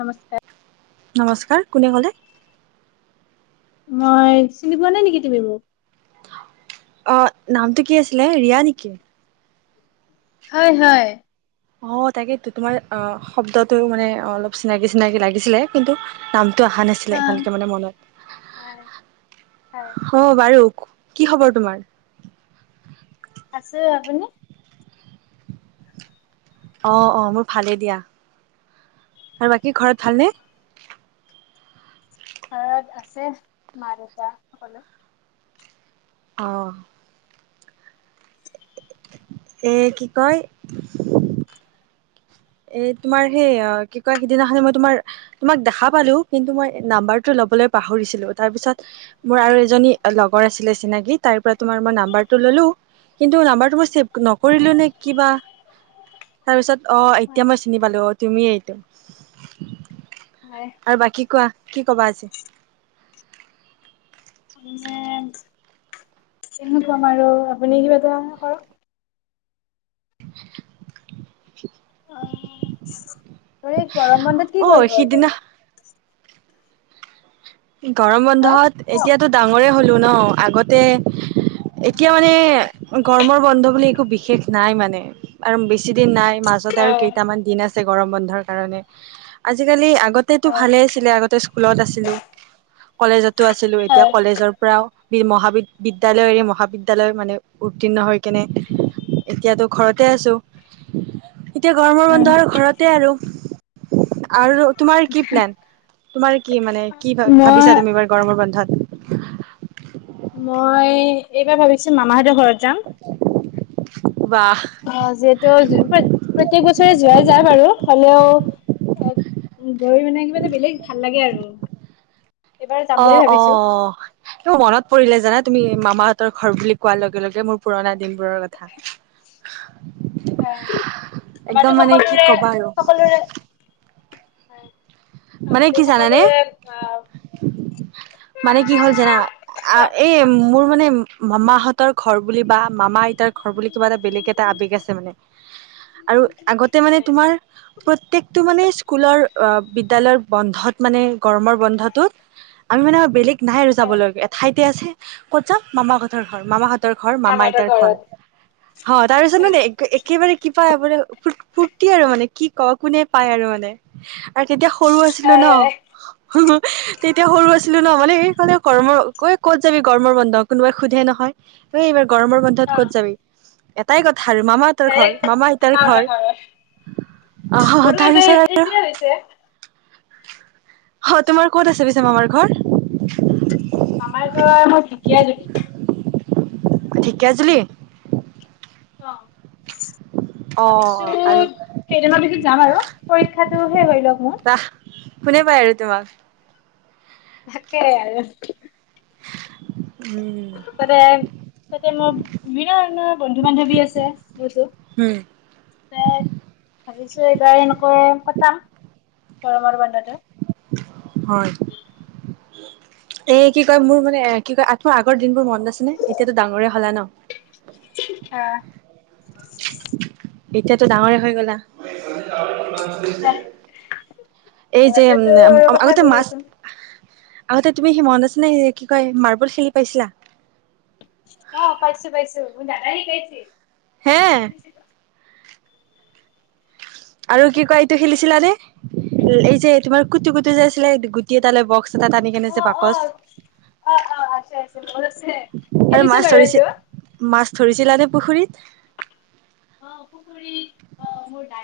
নমস্কাৰ। নমস্কাৰ। কোনে ক'লে। মই চিনি পোৱা নাই নেকি তুমি মোক অ নামটো কি আছিলে ৰিয়া নেকি হয়, হয়। অ', তাকেই তু তোমাৰ অ', শব্দটো মানে অলপ চিনাকি-চিনাকি লাগিছিলে। কিন্তু নাম ো অহা নাছিলে হা। ভালকে মানে হয় হয়, মনত অ বাৰু কি খবৰ তোমাৰ আছে আপুনি অ অ মোৰ ভালেই দিয়া আৰু বাকী ঘৰত ভালনেে ঘৰত আছে মা দেউতা সকলো অ। এ কি কয় এ তুমাৰ সেই কি কয় সিদিনাখন যে তোমাৰ-তোমাক দেখা পালু কিন্তু ম‌ই এ নাম্বাৰটো লবলে পাহৰিছিলোঁ। তাৰ পিছত এ মোৰ আৰু এজনী লগৰ আছিলে চিনাকি। তাইৰ পৰা তোমাৰ ম‌ই নাম্বাৰটো ললু, কিন্তু নাম্বাৰটো ম‌ই ছেভ নকৰিলো হয়, নে কিবা তাৰপিছত হয় অ পালো অ তুমি এইটো আৰু বাকী কোৱা কি কবা আজি মানে, কেনেকুৱা বাৰু আপুনি কিবা এটা কৰক। [inaudible] অ এই গৰম বন্ধত কি অ কৰিবা সিদিনা এইবাৰ গৰম হা? বন্ধত হয় এতিয়াতো ডাঙৰে হয় [unintelligible] ছিলু ন' আগতে, এতিয়া মানে গৰমৰ বন্ধ বুলি একো বিশেষ নাই মানে আৰু বেছ কিছিদিন নাই মাজত আৰু কেইটামান দিন আছে ছিল গৰম বন্ধৰ কাৰণে। আজিকালি আগতেতো হয় ভালে আছিলে, আগতে স্কুলত আছিলো। কলেজতো আছিলো, এতিয়া হয়, কলেজৰ পৰাও মহিদ মহাবিদ্যালয়ৰে মহাবিদ্যালয় মানে উত্তীৰ্ণ হৈ কেনে এতিয়াতো ঘৰতে আছো। এতিয়া গৰমৰ বন্ধ আৰু ঘৰতে আৰু। আৰু তোমাৰ কি প্লেন? তোমাৰ কি মানে মই ভাব-ভাবিছা তুমি এইবাৰ গৰমৰ বন্ধত [inaudible] মই, এইবাৰ ভাবিছোঁ মামাহঁতৰ ঘৰত যাম। বা অ যিহেতু প্ৰত্যেক বছৰে যোৱা যায় বাৰু হলেও গৈ মানে কিবা এটা বেলেগ ভাল লাগে আৰু। এইবাৰ যাম অ, বুলি অ, অ। ভাবিছো এইটো মনত পৰিলে জানা তুমি মামাত ৰ ঘৰ বুলি কোৱাৰ লগে লগে মোৰ পুৰণা দিনবোৰৰ কথা। হয়। একদম আমাৰো মানে কি ক'বা আৰু সকলোৰে-সকলোৰে। হয়। মানে তাপা কি দেউ জানানে সকলোৰে, আ মানে কি হ'ল জানা? এই মোৰ মানে উম, মামাহতৰ ঘৰ বা মামা-আইতাৰ ঘৰ বুলি কিবা এটা বেলেগ এটা আৱেগ আছে মানে। আৰু আগতে মানে তোমাৰ প্ৰত্যেকটো মানে স্কুলৰ অ বিদ তেলৰ বন্ধত মানে, গৰমৰ বন্ধটোত আমি মানে বেলেগ নাই আৰু যাবলৈ, এঠাইত এয়া আছ।, ক'ত যাম? মামাহঁতৰ ঘৰ। মামাহঁত ঘৰ, মামাহঁতৰ মামা-আইতাৰ ঘৰ। ঘৰত অ, তাৰ পিছত হয় মানে একেবাৰে কি পাই বোলে, ফু-ফূুৰ্তি আৰু মানে কি ক কোনে পায় আৰু মানে। তেতিয়া সৰু আছিলো ন। হয় হু, হু তেতিয়া সৰু আছিলো ন। মানে এই ফালে গৰমৰ কৈ ক'ত যাবি, গৰমৰ বন্ধ কোনোবাই সোধে নহয়, ত এইবাৰ গৰমৰ অ বন্ধত ক'ত যাবি? এটাই কত আৰু মামতৰ ঘৰ, ডাইৰেক্ট মামা আইতাৰ মামাহঁতৰ ঘৰ। ঘৰত অহ, অহ মোৰো তাৰ এইবাৰ পিছত আৰু এতিয়া হৈছে অ, তোমাৰ ক'ত আছে পিছে মামাৰ ঘৰ? ঢেকিয়াজুলিত। ঢেকিয়াজুলি অ', অ', ভাবিছো, আৰু কেইদিমান পিছত যাম আৰু পৰীক্ষাটো হে হৈ লওক মোৰ। কোনে পাই আৰু তোমাক। তাকেই, আৰু উম, তাতে, তাতে মোৰ বিভিন্ন ধৰণৰ বন্ধু-বান্ধৱী আছে বহুত। হুম, মানে ভাবিছো এইবাৰ এনেকৈ কটাম। গৰমৰ বন্ধটো। হয়। এ কি কয়, মোৰ মানে এ কি কয়, আকৌ আগৰ দিনবোৰ মনত আছে নে? এতিয়াতো ডাঙৰে হলা ন? আহ এতিয়াতো ডাঙৰে হৈ গলা। হে [unintelligible] এই যে, আগতেতো উম, উম কথাই আগতে কৈ মাছ থাকচোন আগতে তুমি সি মনত আছে নে কি কয় মাৰ্বল খেলি পাইছিলা? অ', পাইছো পাইছো মো দাদাই কৈছিল। হে আৰু কি কয়, এইটো খেলিছিলাানে? এই যে তোমাৰ কুটু- কুটু যে আছিলে, গুটি এটা লৈ বক্স [unintelligible] বাকচ অ অ অ অ আছে আছে মনত আছে আৰু খেলিছো মাছ বাৰু এইটো ধৰিছেনে মাছ ধৰিছিলা নে পুখুৰীত?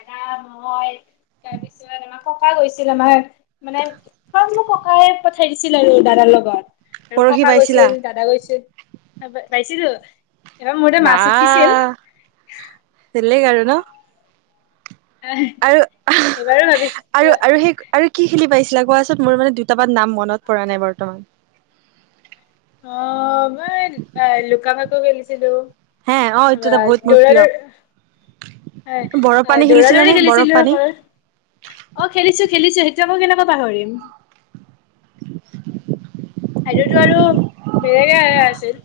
দা, মই তাৰপিছত আমাৰ ককা গৈছিল। আমাক মানে মোক ককাই পঠাই দিছিল আৰু দাদাৰ লগত। আৰু পৰহি ককা পাইছিলা গৈছিল, দাদা গৈছিল। যাইছিলো। এবাৰ মোৰতে বা মাছ উঠিছিল বেলেগ আৰু ন আৰু এইবাৰো ভাবিছো আৰু আৰু সেই আৰু কি খেলি পাইছে [unintelligible] কোৱাচোন, মোৰ মানে দুটামান নাম মনত পৰা নাই বৰ্তমান। অ মই লুকা ভাকু খেলিছিলো হে অ এইটো এটা বহুত মোৰ দৌৰা প্ৰিয় দৌৰি বৰফ পানী দৌৰা খেলিছিলা নে দৌৰি বৰফ খেলিছিলো পানী অকল অ খেলিছো খেলিছো সেইটোয়া মই কেনেকুৱা কিয় পাহৰিম [inaudible] সেইটোতো আৰু বেলেগে আছিল।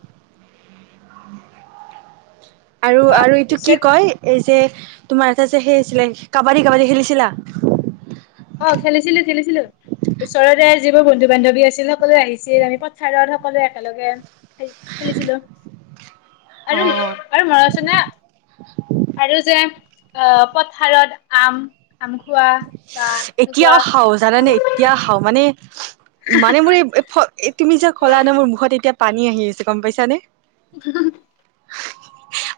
[inaudible] আৰু, অ আৰু এইটো কি পিছত কয়, এই যে তোমাৰ এটা যে সেই আছিলে, কাবাডী কাবাডী খেলিছিলা। অ খেলিছিলো খেলিছিলো ওচৰৰে যিবোৰ বন্ধু- বান্ধৱী আছিল সকলোৱে আহিছিল, আমি পথাৰত সকলোৱে একেলগে খেল খেলিছিলো। আৰু অ আৰু মৰাচনে আৰু যে অ পথাৰত আম আম খোৱা বা এনেকুৱা এতিয়াও খাওঁ জানোনে, এতিয়া খাওঁ মানেই মানে মোৰ এই তুমি যে কলা নে মোৰ মুখত এতিয়া পানী আহি আছে গম পাইছা নে [inaudible]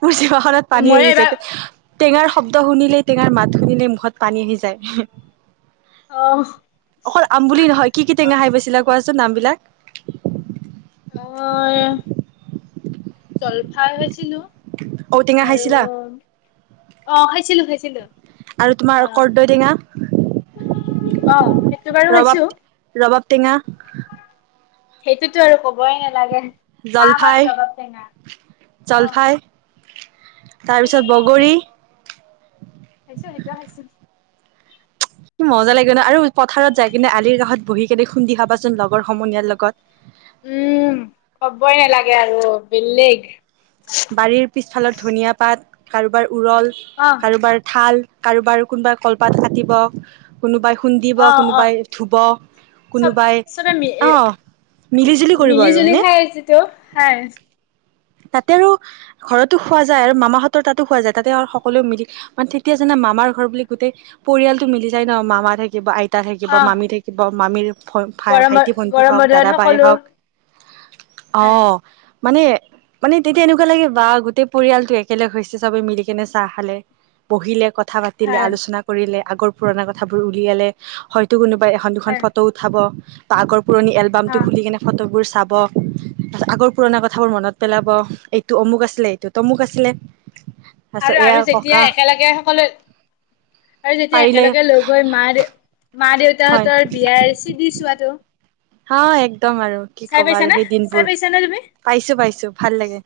মোৰ জিভাখনত পানী মই আহিছে এইবাৰ এতিয়া টেঙাৰ শব্দ শুনিলে, টেঙাৰ মাত শুনিলে মুখত পানী আহি যায়। উ আহ অকল আম বুলি নহয়, কি কি টেঙা খাই পাইছিলা কোৱাচোন নাম বিলাক? অ', জলফাই হৈছিলো। ঔটেঙা আৰু খাইছিলা অ খাইছিলো খাইছিলো [unintelligible] আৰু অ তোমাৰ কৰ্দৈটেঙা অ' সেইটো বাৰু খাইছো ৰবাব ৰবাব টেঙা সেইটোতো আৰু কবই নালাগে আম আৰু জলফাই ৰবাব টেঙা অ জলফাই তাৰপিছত খাইছো বগৰী খাইছো খাইছো সেইটোও খাইছো কি মজা লাগে ন আৰু পথাৰত যাই কিনে আলিৰ কাষত বহি কিনে খুন্দি খাবাচোন লগৰ সমনীয়াৰ লগত উম কবই নালাগে আৰু বেলেগ বাৰীৰ পিছফালৰ ধনিয়া পাত কাৰোবাৰ উৰল অহ। কাৰোবাৰ থাল কাৰোবাৰ কোনোবাই কলপাত কাটিব কোনোবাই খুন্দিব অ', অ', কোনোবাই ধুব চব কোনোবাই চবে মি অ মিলি জুলি কৰিব মিলি আৰু জুলি হয়নে খাই আছেতো। হয়। তাতে আৰু ঘৰতো খোৱা যায় আৰু মামাহতৰ তাতো খোৱা যায় তাতে আৰু সকলোৱ মিলি মানে তেতিয়া জানা মামাৰ ঘৰ বুলি গোটেই পৰিয়ালতটো মিলি যায় ন মামা থাকিব আইত তা থাকিব অ'। মামী থাকিব মামীৰ ভাই গৰমৰ ভাইটি ভন্টি গৰম হওক বতৰত দাদা বাইে সকলো হওক হয়। আহ মানে মানে তেতিয়া এনেকুৱা লাগে বা গোটেই পৰিয়ালটো একেলগ হৈছে চবে মিলি কেনে চাহ খালে বহিলে কত কথা পাতিলে হয়, আলোচনা কৰিলে আগৰ পুৰণা কথাবোৰ উলিয়ালে হয়তো কোনো বা এখন দুখন হয়, ফটো উঠাব পাৰ্কৰ পুৰণি এলবাম তো অ', খুলি কেনে চাবত আগৰ পুৰণা কথাবোৰ মনত পেলাব এইটো অমুক আছিলে এইটোত অমুক আছিলে তাৰপিছত আৰু এয়া আৰু যেতিয়া ককা একেলগে সকলো আৰু যেতিয়া পাৰিলে একেলগে লগ হৈ মাৰ মাঁ হয় দেউতাহঁতৰ বিয়াৰ চিধি চোৱাাতটো হয় একদম আৰু কি কবা আৰু সেই চাই দিনবোৰ পাইছানে তুমি? পাইছো পাইছো ভাল লাগে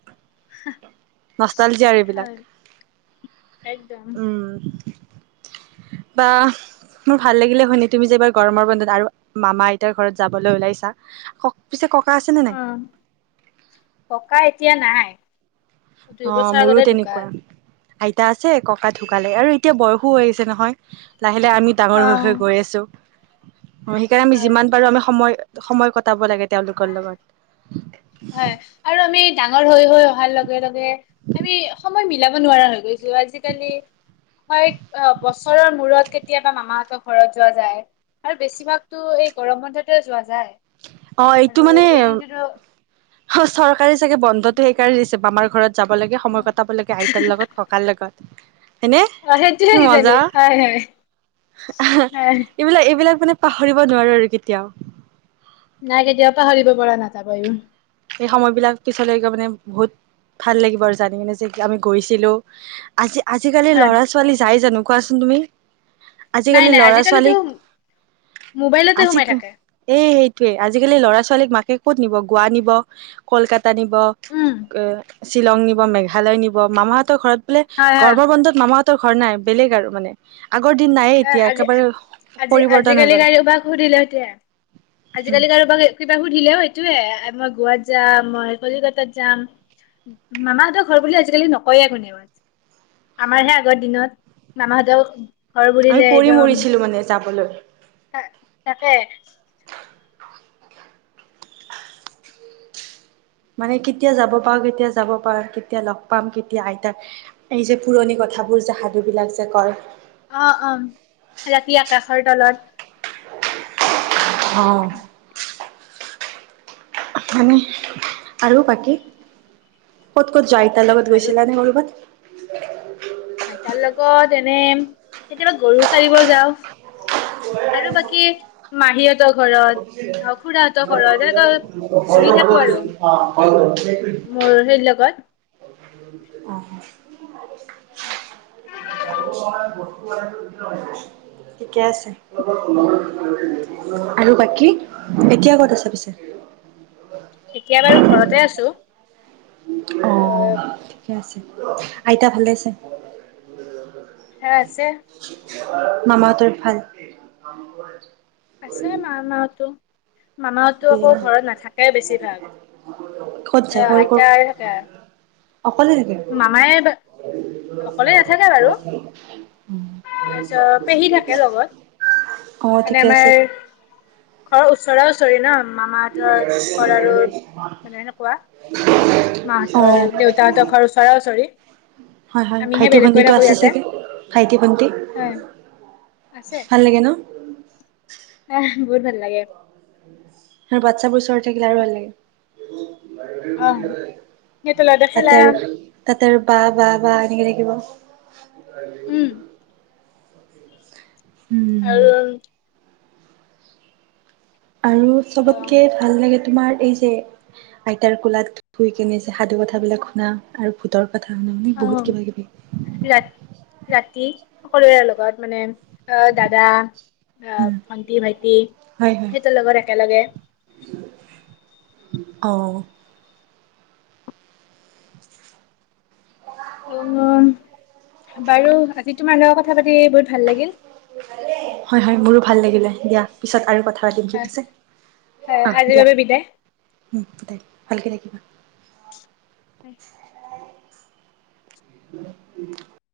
নষ্টালজীয় আৰু এইবিলাক হয়। একদম, উম বাহ্, মোৰ ভাল লাগিলে শুনি। তুমি যে এইবাৰ গৰমৰ বন্ধত আৰু মামা আইতাৰ ঘৰত যাবলৈ ওলাইছা ক পিছে কওঁ অঃ ককা এতিয়া নাই দুই অঁ বছৰ মোৰো আগতে তেনেকুৱা ঢুকাল। আইতা আছে ককা ঢুকালে আৰু এতিয়া বয়স আহিছে নহয় লাহিলে আমি ডাঙৰ হৈ অ'। হৈ গৈ আছোঁ সেইকাৰণে আমি হয় যিমান পাৰো আমি সময় সময় কটাব লাগে তেওঁলোকৰ লগত হয় আৰু আমি ডাঙৰ হৈ লৈ অহাৰ লগে লগে আমি সময় মিলাব নোৱাৰা হৈ গৈছে আজিকালি হয় বছৰৰ মূৰত কেতিয়াবা মামাহঁতৰ ঘৰত যোৱা যায় আৰু বেছিভাগতো এই গৰম বন্ধতেে যোৱা যায় অঁ আৰু এইটো মানে এই দিনটোতো অঁ চৰকাৰী চাগে বন্ধতটো সেইকাৰে ছাগে আমাৰ ঘৰত যাব লাগে সময় কটাব লাগে আইতাৰ লগত ককাৰ লগত হয়নে অ কি সেইটোয়ে কিজানি মজা হয় হয় হয় এইবিলাক এইবিলাক মানে পাহৰিব নোৱাৰো আৰু কেতিয়াও নাই কেতিয়াও পাহৰিব পৰা নাযাব ই সেই সময় বিলাক পিছলৈকে মানে বহুত ভাল লাগিব আৰু জানি কিনে যে আমি গৈছিলো আজি আজিকালি হয় ল'ৰা ছোৱালী যাই জানো কোৱাচোন তুমি। নাই আজিকালি নাই ল'ৰা আজিকালিতো ছোৱালীক, মোবাইলতে আজি সোমাই থাকে এই তোৱে আজিকালি ল'ৰা ছোৱালীক মাকে ক'ত নিব, গোৱা নিব কলকাতা টানিব, উম এ শ্বিলং নিব, মেঘালয় নিব, মামাহঁতৰ ঘৰত হয় হয় গৰমৰ বন্ধত মামা তোৰ ঘৰ নাই, বেলেগ আৰু মানে। আগৰ দিন নাইয়ে হয়, এতিয়া আজি- একেবাৰে আজি পৰিৱৰ্তন হৈ আজিকালি গ'ল কাৰবাক সুধিলে এতিয়া, আজিকালি কাৰোবাক কিবা সুধিলেও সেইটোয়ে, মই গোৱাত যাম মই কলিকতাত যাম, মামাহতৰ ঘৰ বুলি আজিকালি নকয়ে কোনেও, আমাৰহে আগৰ দিনত মামাহতও আমি পৰি মৰিছিলো মানে যাবলৈ। [inaudible] টা তাকে। মানে কেতিয়া যাব পাওঁ, কেতিয়া যাব পাওঁ, কেতিয়া লগ পাম, কেতিয়া আইতাক এই যে পুৰণি কথাবোৰ যে সাধু বিলাক যে কয়। অ', অ', ৰাতি আকাশৰ তলত। অঁ মানে আৰু বাকী ক'ত ক'ত যাই তাৰ লগত আৰু গৈছিলা নে কৰবাত। [inaudible] আইতাৰ লগত এনে কেতিয়াবা গৰু চাৰিব যাওঁ আৰু বাকী মাহীঁতৰ ঘৰত খুৰাহঁতৰ ঘৰত এনেকৈ ঘূৰি থাকো আৰু মোৰ সেই লগত [unintelligible] অঁ, ঠিকে আছে আৰু বাকী এতিয়া ক'ত আছা পিছে। এতিয়া বাৰু ঘৰতে আছো। অ অঁ ঠিকে আছে, আইতা ভালে আছে। সেয়া আছে মামাহতৰ ভাল। [unintelligible] আছে, মামা হতো। দে, বেছিভাগ ক'ত এ যায়, আইতাই থাকে অকলে থাকে। মামাই আচ্ছা পেহী থাকে লগত। অ মানে ঠিকে আছে আমাৰ ঘৰৰ ওচৰত [unintelligible] মামাহতৰ ঘৰ আৰু মানে এনেকুৱা, মাহতৰ অ', দেউতাহতৰ ঘৰ ওচৰা ওচৰি। হয় হয়, আমিহে ভাইটি বেলেগকৈ ভণ্টিটো থাকো আছে ইয়াতে চাগে, ভাইটি ভণ্টি। হয় আছে ভাল লাগে ন। আহ বহুত ভাল লাগে আৰু বাচ্ছাবোৰ ওচৰত থাকিলে আৰু ভাল লাগে আহ [unintelligible] দেখেলা তাৰ বা বা বা এনেকে থাকিব [inaudible] উম উম, আৰু আৰু অ চবতকে ভাল লাগে তোমাৰ এই যে আইতাৰ কোলাত শুই কেনে যে সাধু কথাবিলাক শুনা আৰু ভূতৰ কথা শুনা মানে অ বহুত কিবা কিবি। ৰা ৰাতি সকলোৰে লগত মানে আহ দাদা আহ উম, ভন্টি ভাইটি হয়, হয়, সেইটোৰ লগত একেলগে অ উ বাৰু আজি তোমাৰ লগত কথা পাতি বহুত ভাল লাগিল [unintelligible] হয় হয় মোৰো ভাল লাগিলে দিয়া পিছত আৰু কথা পাতিম ঠিক আছে অঁ আজিৰ দিয়া বাবে বিদায় উম দেই ভালকে থাকিবা [inaudible] [inaudible]